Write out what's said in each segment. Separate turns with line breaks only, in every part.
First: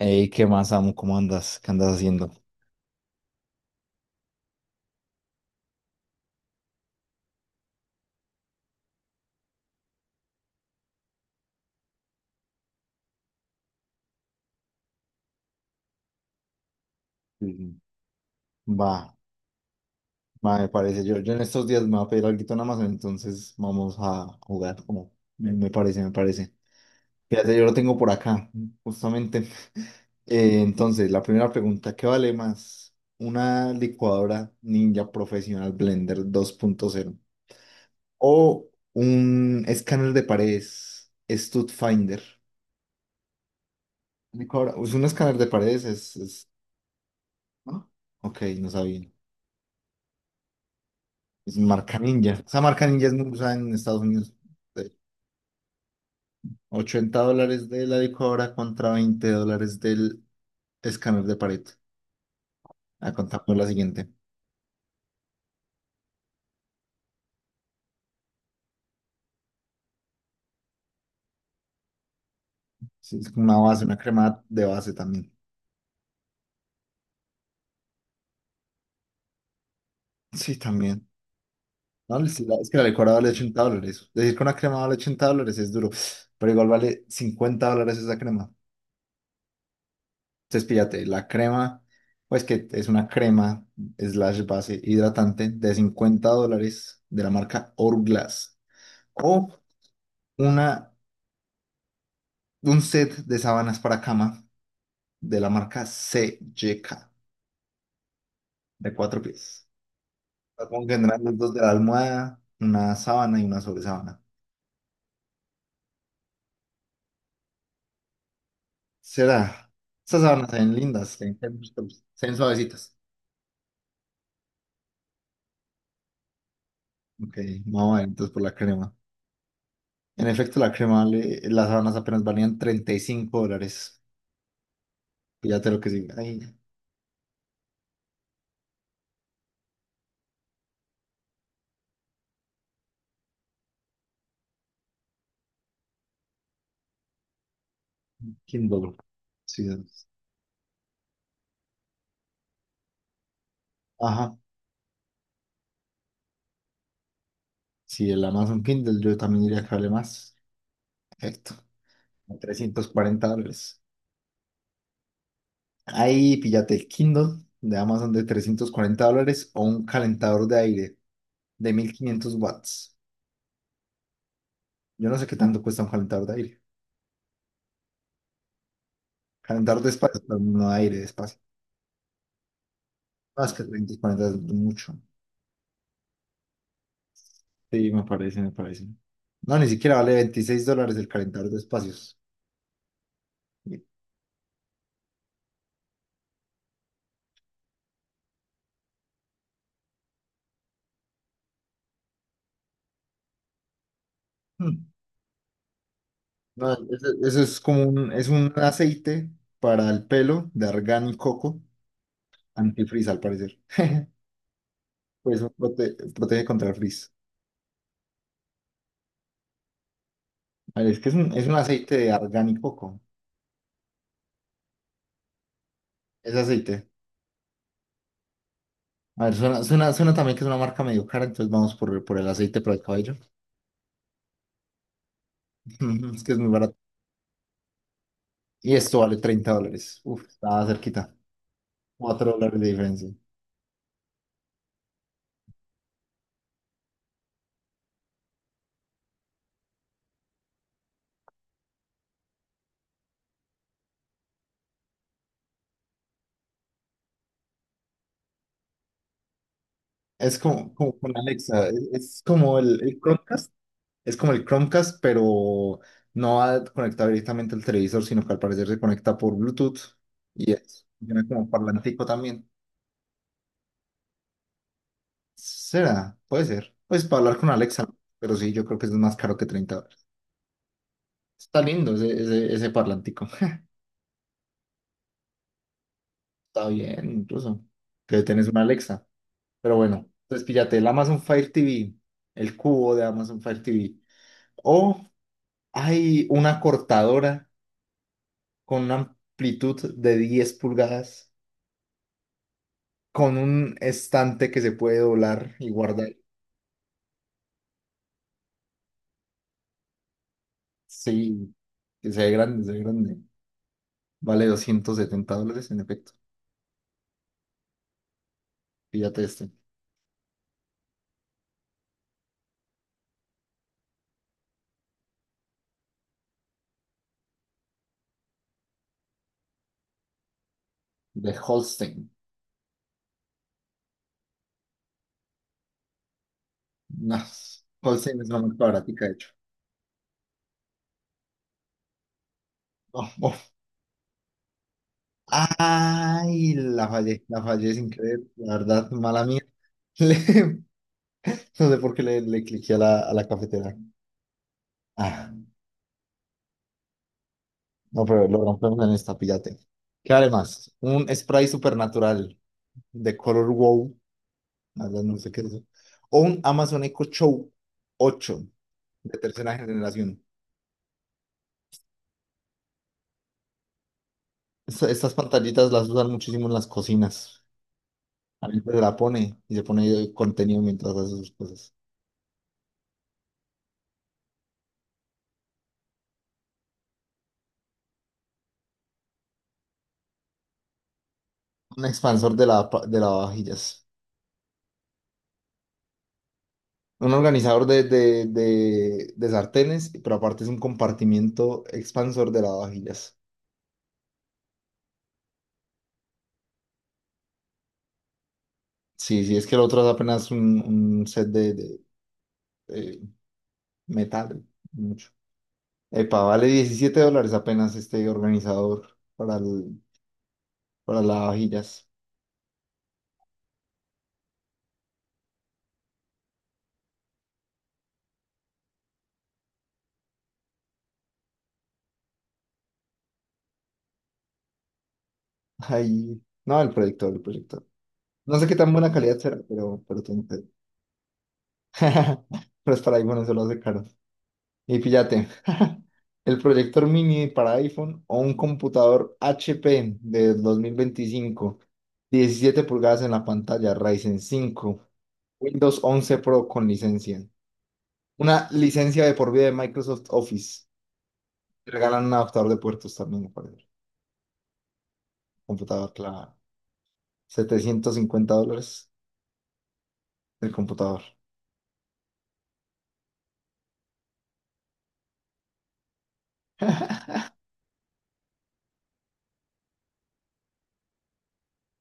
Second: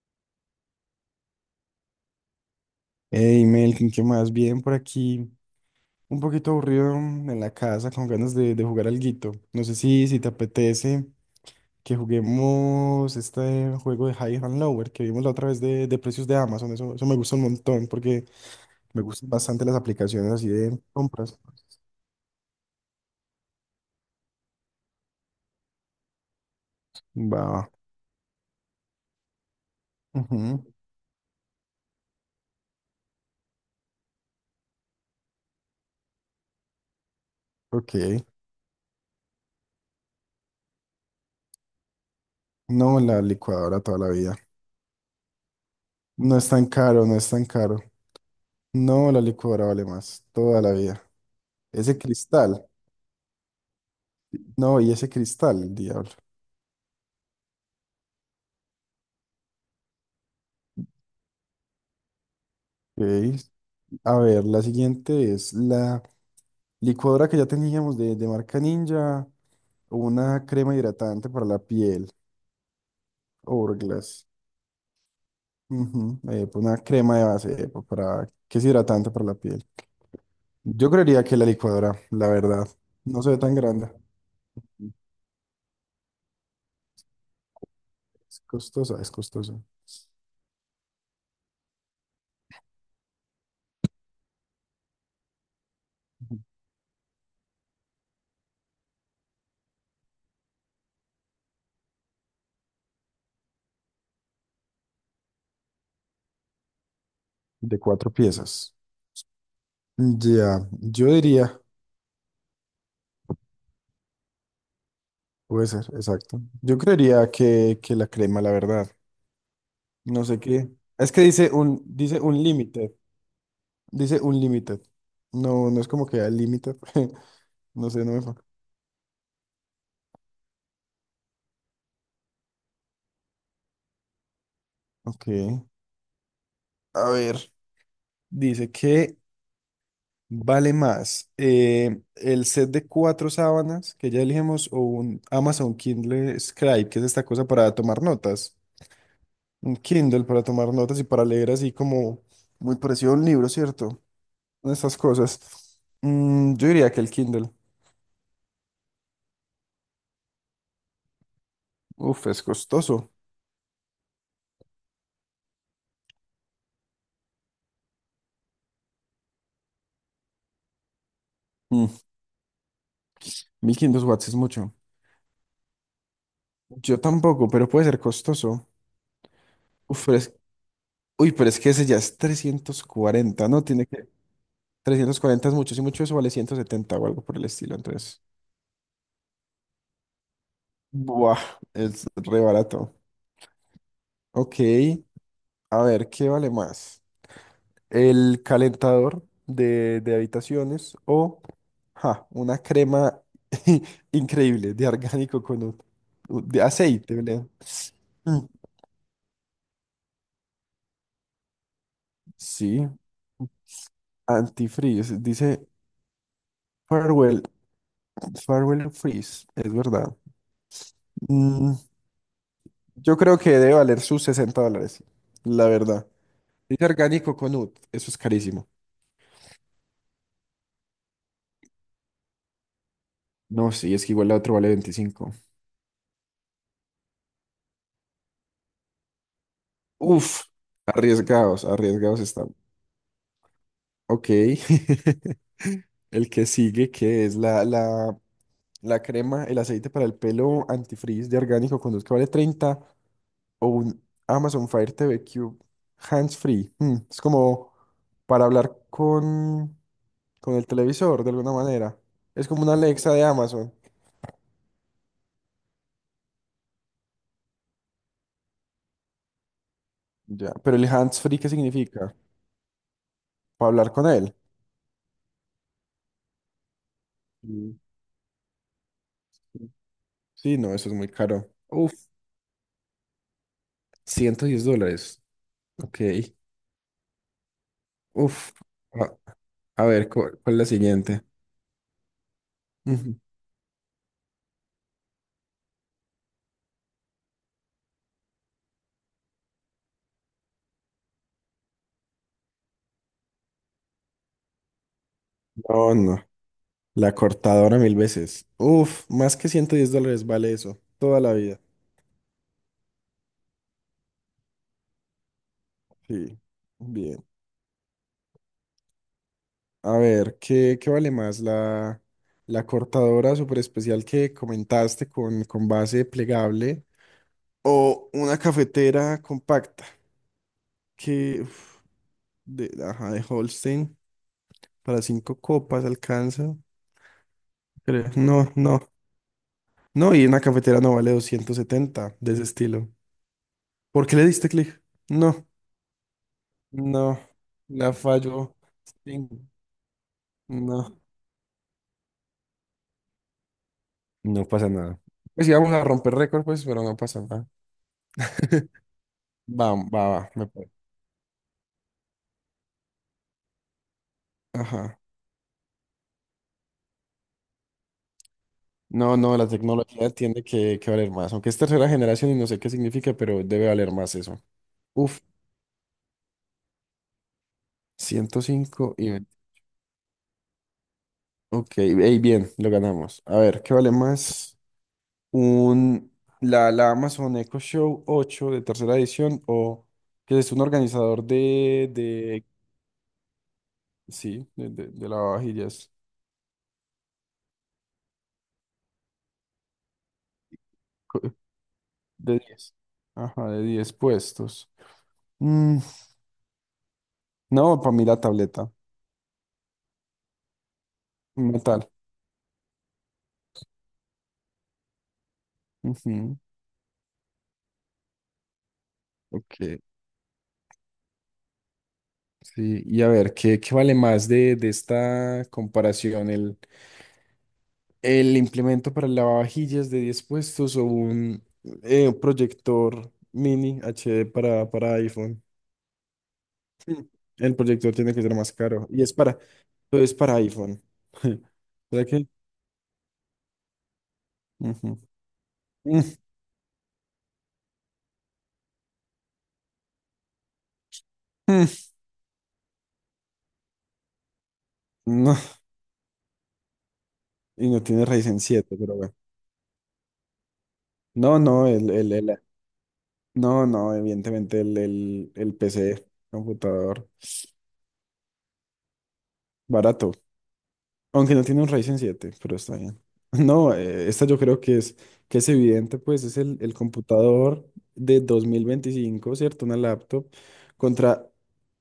Ey, ¿qué más, amo? ¿Cómo andas? ¿Qué andas haciendo?
Hey, Melkin, ¿qué más? Bien por aquí. Un poquito aburrido en la casa, con ganas de jugar alguito. No sé si te apetece que juguemos este juego de High and Lower que vimos la otra vez de precios de Amazon. Eso me gusta un
Sí, sí.
montón porque
Va,
me gustan bastante las aplicaciones así
va, me
de
parece. Yo
compras.
en estos días me voy a pedir algo en Amazon, entonces vamos a jugar como me parece, me parece. Fíjate, yo
Va.
lo tengo por acá, justamente.
Ujú.
Entonces, la primera pregunta, ¿qué vale más? ¿Una licuadora Ninja Profesional Blender 2.0
Ok.
o un escáner de paredes StudFinder?
No, la licuadora toda la vida.
Es un escáner de paredes,
No es tan caro, no es tan caro.
¿no? Ok, no sabía.
No, la licuadora vale más, toda la vida.
Es
Ese
marca Ninja. Esa
cristal.
marca Ninja es muy usada en Estados Unidos.
No, y
De
ese cristal, el diablo.
$80 de la licuadora contra $20 del escáner de pared.
Ok.
A contar con la siguiente.
A ver, la siguiente es la licuadora que ya teníamos de marca Ninja, una crema hidratante para la piel,
Sí, es una base, una
Hourglass.
crema de base también.
Ujú, pues una crema de base para, que es hidratante para la piel.
Sí,
Yo
también.
creería que la licuadora,
No,
la verdad,
es que la licuadora
no
vale
se ve tan
80
grande.
dólares. Decir que una crema vale $80 es duro. Pero igual vale $50 esa
Es
crema.
costosa, es costosa.
Entonces, píllate, la crema, pues que es una crema slash base hidratante de cincuenta
Ujú.
dólares de la marca Hourglass. O Una, un set de sábanas para cama de la marca CJK
De cuatro piezas.
de cuatro pies.
Ya,
Supongo que
yo
tendrán los dos
diría,
de la almohada, una sábana y una sobresábana.
puede ser, exacto. Yo creería que la crema, la verdad.
Será. Estas
No sé
sábanas se
qué.
ven lindas,
Es que dice dice
se
un...
ven suavecitas.
Dice Unlimited. No, no es como que al límite.
Ok,
No
vamos a
sé,
ver
no me...
entonces por la crema. En efecto, la crema, las sábanas apenas valían $35.
Ok.
Fíjate lo que sí. Ay,
A ver, dice que vale más el set de cuatro sábanas que ya elegimos o un Amazon Kindle Scribe, que es esta cosa para tomar notas.
Kindle. Sí,
Un
es-
Kindle para tomar notas y para leer así como muy parecido a un libro, ¿cierto?
ajá.
Estas cosas. Yo diría que el Kindle.
Si el Amazon Kindle, yo también diría que vale más. Perfecto.
Uf, es
trescientos
costoso.
cuarenta dólares. Ahí píllate el Kindle de Amazon de $340 o un calentador de aire de
Mm,
1500 watts.
1500 watts es mucho.
Yo no sé qué tanto cuesta un calentador de aire.
Yo tampoco, pero puede ser costoso.
Calentador de
Uf, pero
espacio,
es
pero no de aire, de
Uy,
espacio.
pero es que ese ya es trescientos cuarenta,
Más que
¿no? Tiene que...
340 es mucho.
340 es mucho, si mucho eso vale 170 o algo por el estilo,
Sí, me
entonces...
parece, me parece. No, ni siquiera vale $26 el
Buah,
calentador de
es
espacios.
re barato. Ok, a ver, ¿qué vale más? ¿El calentador de habitaciones o ja, una crema increíble
Hmm.
de orgánico con un de
No, eso,
aceite,
eso
¿verdad?
es es
Mm.
un aceite para el pelo de argán y coco,
Sí,
antifrizz al parecer.
antifreeze,
Pues
dice.
protege contra el frizz.
Farewell, Farewell Freeze, es verdad.
A ver, es que es un
Mm.
aceite de argán y coco.
Yo creo que debe valer sus 60 dólares, la verdad.
Es
Dice
aceite.
orgánico con UT, eso es carísimo.
A ver, suena también que es una marca medio cara, entonces vamos por el aceite para el cabello.
No, sí, es que igual la otra vale veinticinco.
Es que es muy barato. Y esto vale $30. Uf,
Uf,
está cerquita.
arriesgados, arriesgados
cuatro
están.
dólares de diferencia.
Ok. El que sigue, que es la crema, el aceite para el pelo antifreeze de orgánico con UT que vale 30 o un Amazon Fire TV Cube hands free. Es como para hablar
Es
con el
como con
televisor de alguna
Alexa.
manera.
Es
Es
como
como una
el
Alexa de
Chromecast.
Amazon.
Es como el Chromecast, pero no va conectado directamente al televisor, sino que al parecer se conecta por Bluetooth.
Ya, pero el hands
Funciona
free,
como
¿qué
parlantico
significa?
también.
¿Para hablar con él?
Será, puede ser. Pues para hablar con
Mm,
Alexa, pero sí, yo creo que es más caro que
sí.
$30.
Sí, no, eso es muy caro.
Está
Uf,
lindo ese parlantico.
110 dólares. Ok.
Está bien, incluso. Que tenés
Uf.
una Alexa.
A,
Pero
a ver,
bueno, entonces
¿cuál es la
píllate el Amazon
siguiente?
Fire TV, el cubo de
Ujú.
Amazon Fire TV. O hay una cortadora con una amplitud de 10 pulgadas, con un estante que se puede doblar y
No,
guardar.
no. La cortadora mil veces. Uf, más que 110 dólares vale eso. Toda la
Sí,
vida.
que se ve grande, se ve grande. Vale $270 en efecto.
Sí. Bien.
Píllate este.
A ver, ¿qué, qué vale más? La cortadora super especial que comentaste con base plegable o una cafetera compacta.
De
Que, uf.
Holstein.
De, ajá, de Holstein para cinco copas alcanza,
No,
creo.
Holstein es la
No,
más
no.
barata, de hecho.
No, y una cafetera no vale 270 de ese estilo.
Oh, oh.
¿Por qué le diste clic? No,
Ay,
no.
la fallé sin
La
creer,
falló.
la verdad, mala
Sí.
mía. Le-
No.
no sé por qué le cliqué a a la cafetera.
No pasa nada.
Ah,
Pues íbamos a romper récord, pues, pero no pasa nada.
no, pero lo rompemos en esta, píllate.
Va, va,
¿Qué vale
va, me parece.
más? Un spray supernatural de color wow, la
Ajá.
verdad no sé qué es eso. O un Amazon Echo Show 8
No,
de
no, la
tercera
tecnología
generación.
tiene que valer más. Aunque es tercera generación y no sé qué significa, pero debe valer más eso.
Estas
Uf,
pantallitas las usan muchísimo en las cocinas.
ciento
A mí se
cinco
la
y...
pone y se pone contenido mientras hace sus cosas.
Ok, ey, bien, lo ganamos. A ver, ¿qué vale más? Un, la Amazon Echo Show 8 de tercera edición o que es un organizador
Un
de,
expansor
de
de lavavajillas.
sí, de lavavajillas,
Un organizador de sartenes, pero aparte es un
co-
compartimiento expansor
de
de
10,
lavavajillas.
ajá, de 10 puestos. Mm, no, para mí la tableta.
Sí, sí, es que el otro es apenas un set
Como tal.
eh, metal. Mucho. Epa,
Ujú.
vale $17 apenas este organizador para,
Ok,
el, para lavavajillas.
sí. Y a ver, ¿qué, qué vale más de esta comparación? El implemento para el lavavajillas de 10 puestos o un proyector mini HD para iPhone.
Ahí. No, el proyector, el
El
proyector.
proyector tiene que ser
No sé
más
qué tan
caro
buena
y
calidad será, pero
es
tiene
para iPhone. O sea que,
Pero es para iPhone, eso lo hace caro. Y
ujú.
fíjate,
Mm,
el proyector mini para iPhone o un computador HP de 2025
mm.
17 pulgadas en la pantalla, Ryzen 5
No,
Windows 11 Pro con licencia,
y no tiene Ryzen
una
siete, pero
licencia de
bueno.
por vida de Microsoft Office.
No, no,
Te regalan un adaptador de puertos también para el
no, no, evidentemente el
computador,
PC,
claro.
computador,
$750
barato.
el computador.
Aunque no tiene un Ryzen siete, pero está bien. No, esta yo creo que es evidente, pues es el computador de dos mil veinticinco, ¿cierto? Una laptop contra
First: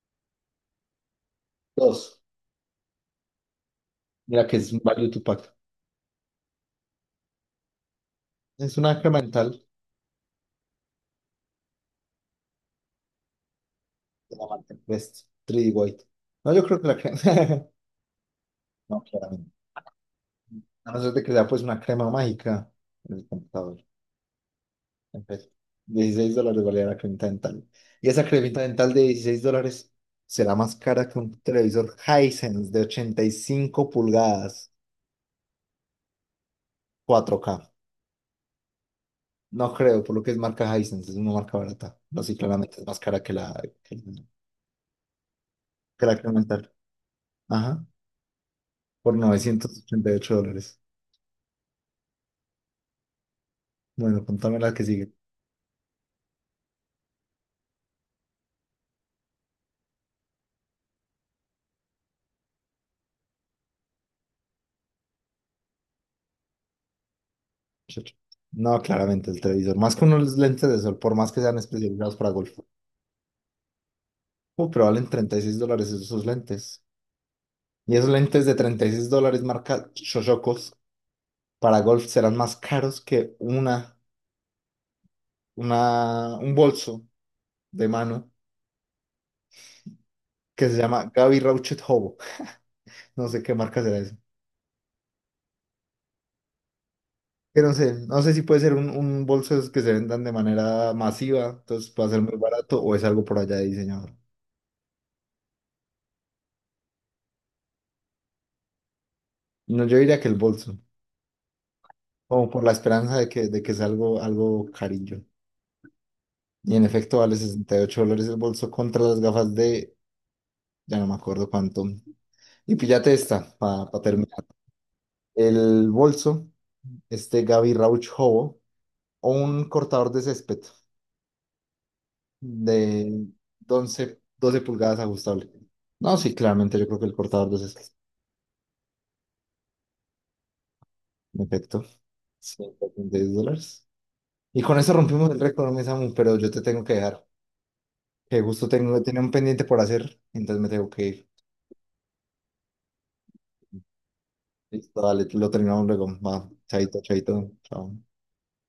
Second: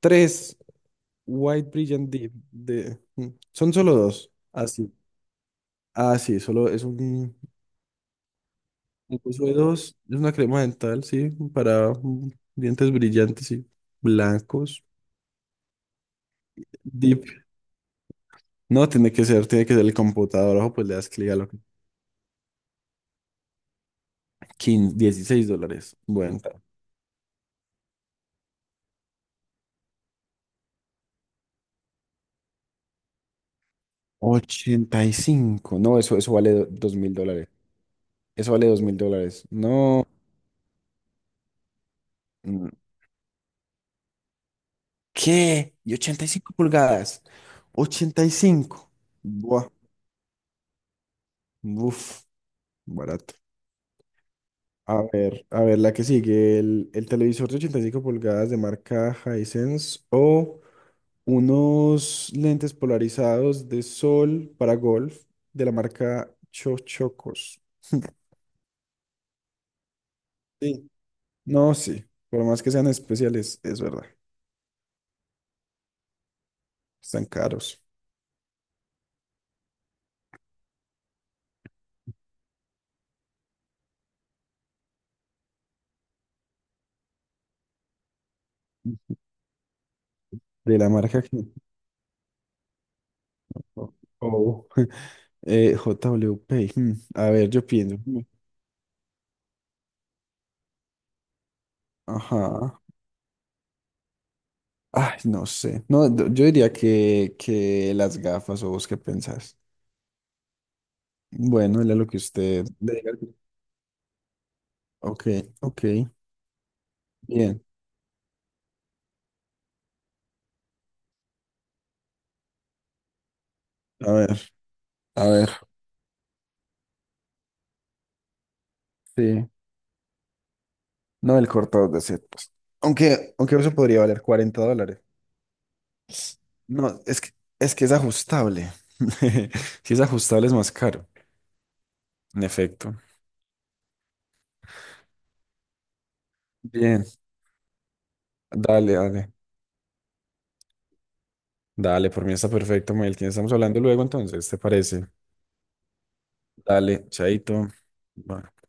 tres White Brilliant
Dos,
Deep de... mm, son solo dos.
mira que es un
Así.
value to pack.
Ah, sí, solo es
Es una
un curso de
incremental
dos. Es una crema dental, sí, para dientes brillantes y
de la marca
blancos.
Crest 3D White. No, yo creo que la crema.
Deep. No,
No, claramente.
tiene que ser el computador. Ojo, pues
A
le
no
das
ser de
clic
que
a
sea
lo que...
pues una crema mágica en el computador.
15, 16
Entonces,
dólares.
16
Bueno.
dólares valía la cremita dental. Y esa cremita dental de $16 será más cara que un televisor Hisense de 85 pulgadas
85, no, eso vale dos mil
4K.
dólares. Eso vale dos mil dólares.
No creo,
No.
por lo que es marca Hisense, es una marca barata. No, sí,
Mm.
claramente es más cara que que la,
¿Qué? ¿Y
que la
ochenta y
crema
cinco
dental.
pulgadas?
Ajá,
Ochenta y cinco,
por
buah.
$988.
Uf, barato.
Bueno, contame la que sigue,
A ver, la que sigue. El televisor de 85 pulgadas de marca Hisense o unos lentes polarizados de sol para golf de la marca Chochocos.
muchacho. No, claramente el televisor. Más con unos lentes de
Sí.
sol, por más que sean
No, sí.
especializados para
Por
golf.
más que sean especiales, es verdad.
Pero valen $36 esos lentes.
Están caros.
Y esos lentes de $36 marca Shoshokos para golf serán más caros que un bolso de mano que se
De la
llama
marca que...
Gaby Rauchet Hobo. No sé qué marca
Oh.
será eso.
Oh, JWP. Hmm. A ver,
Que
yo pienso. Hmm.
no sé si puede ser un bolso de esos que se vendan de manera masiva, entonces puede ser muy
Ajá.
barato o es algo por allá de diseñador.
Ay, no sé. No, yo diría que las gafas o vos qué pensás.
No, yo diría que el bolso,
Bueno, era lo que
como por
usted...
la
le diga.
esperanza de de que sea algo, algo carillo.
Ok, ok.
Y en efecto vale
Bien.
$68 el bolso contra las gafas de ya no me acuerdo cuánto. Y píllate esta, para
A ver,
terminar.
a ver.
El bolso, este Gaby Rauchovo, o
Sí.
un cortador de césped
No, el cortador de setas.
de
Aunque, aunque eso podría
11,
valer
12
40
pulgadas
dólares.
ajustable. No, sí, claramente yo creo
No,
que el
es que,
cortador de
es que
césped.
es ajustable. Si es ajustable es más caro.
En efecto,
En efecto.
$136. Y con eso rompimos el récord, mi Samu, pero yo te tengo que
Bien,
dejar. Que justo
dale,
tengo, tenía un
dale.
pendiente por hacer, entonces me tengo que ir.
Dale, por mí está perfecto, Melkin. Estamos hablando luego entonces, ¿te
Listo,
parece?
dale, lo terminamos luego. Va, chaito,
Dale,
chaito,
chaito.
chao.
Bye.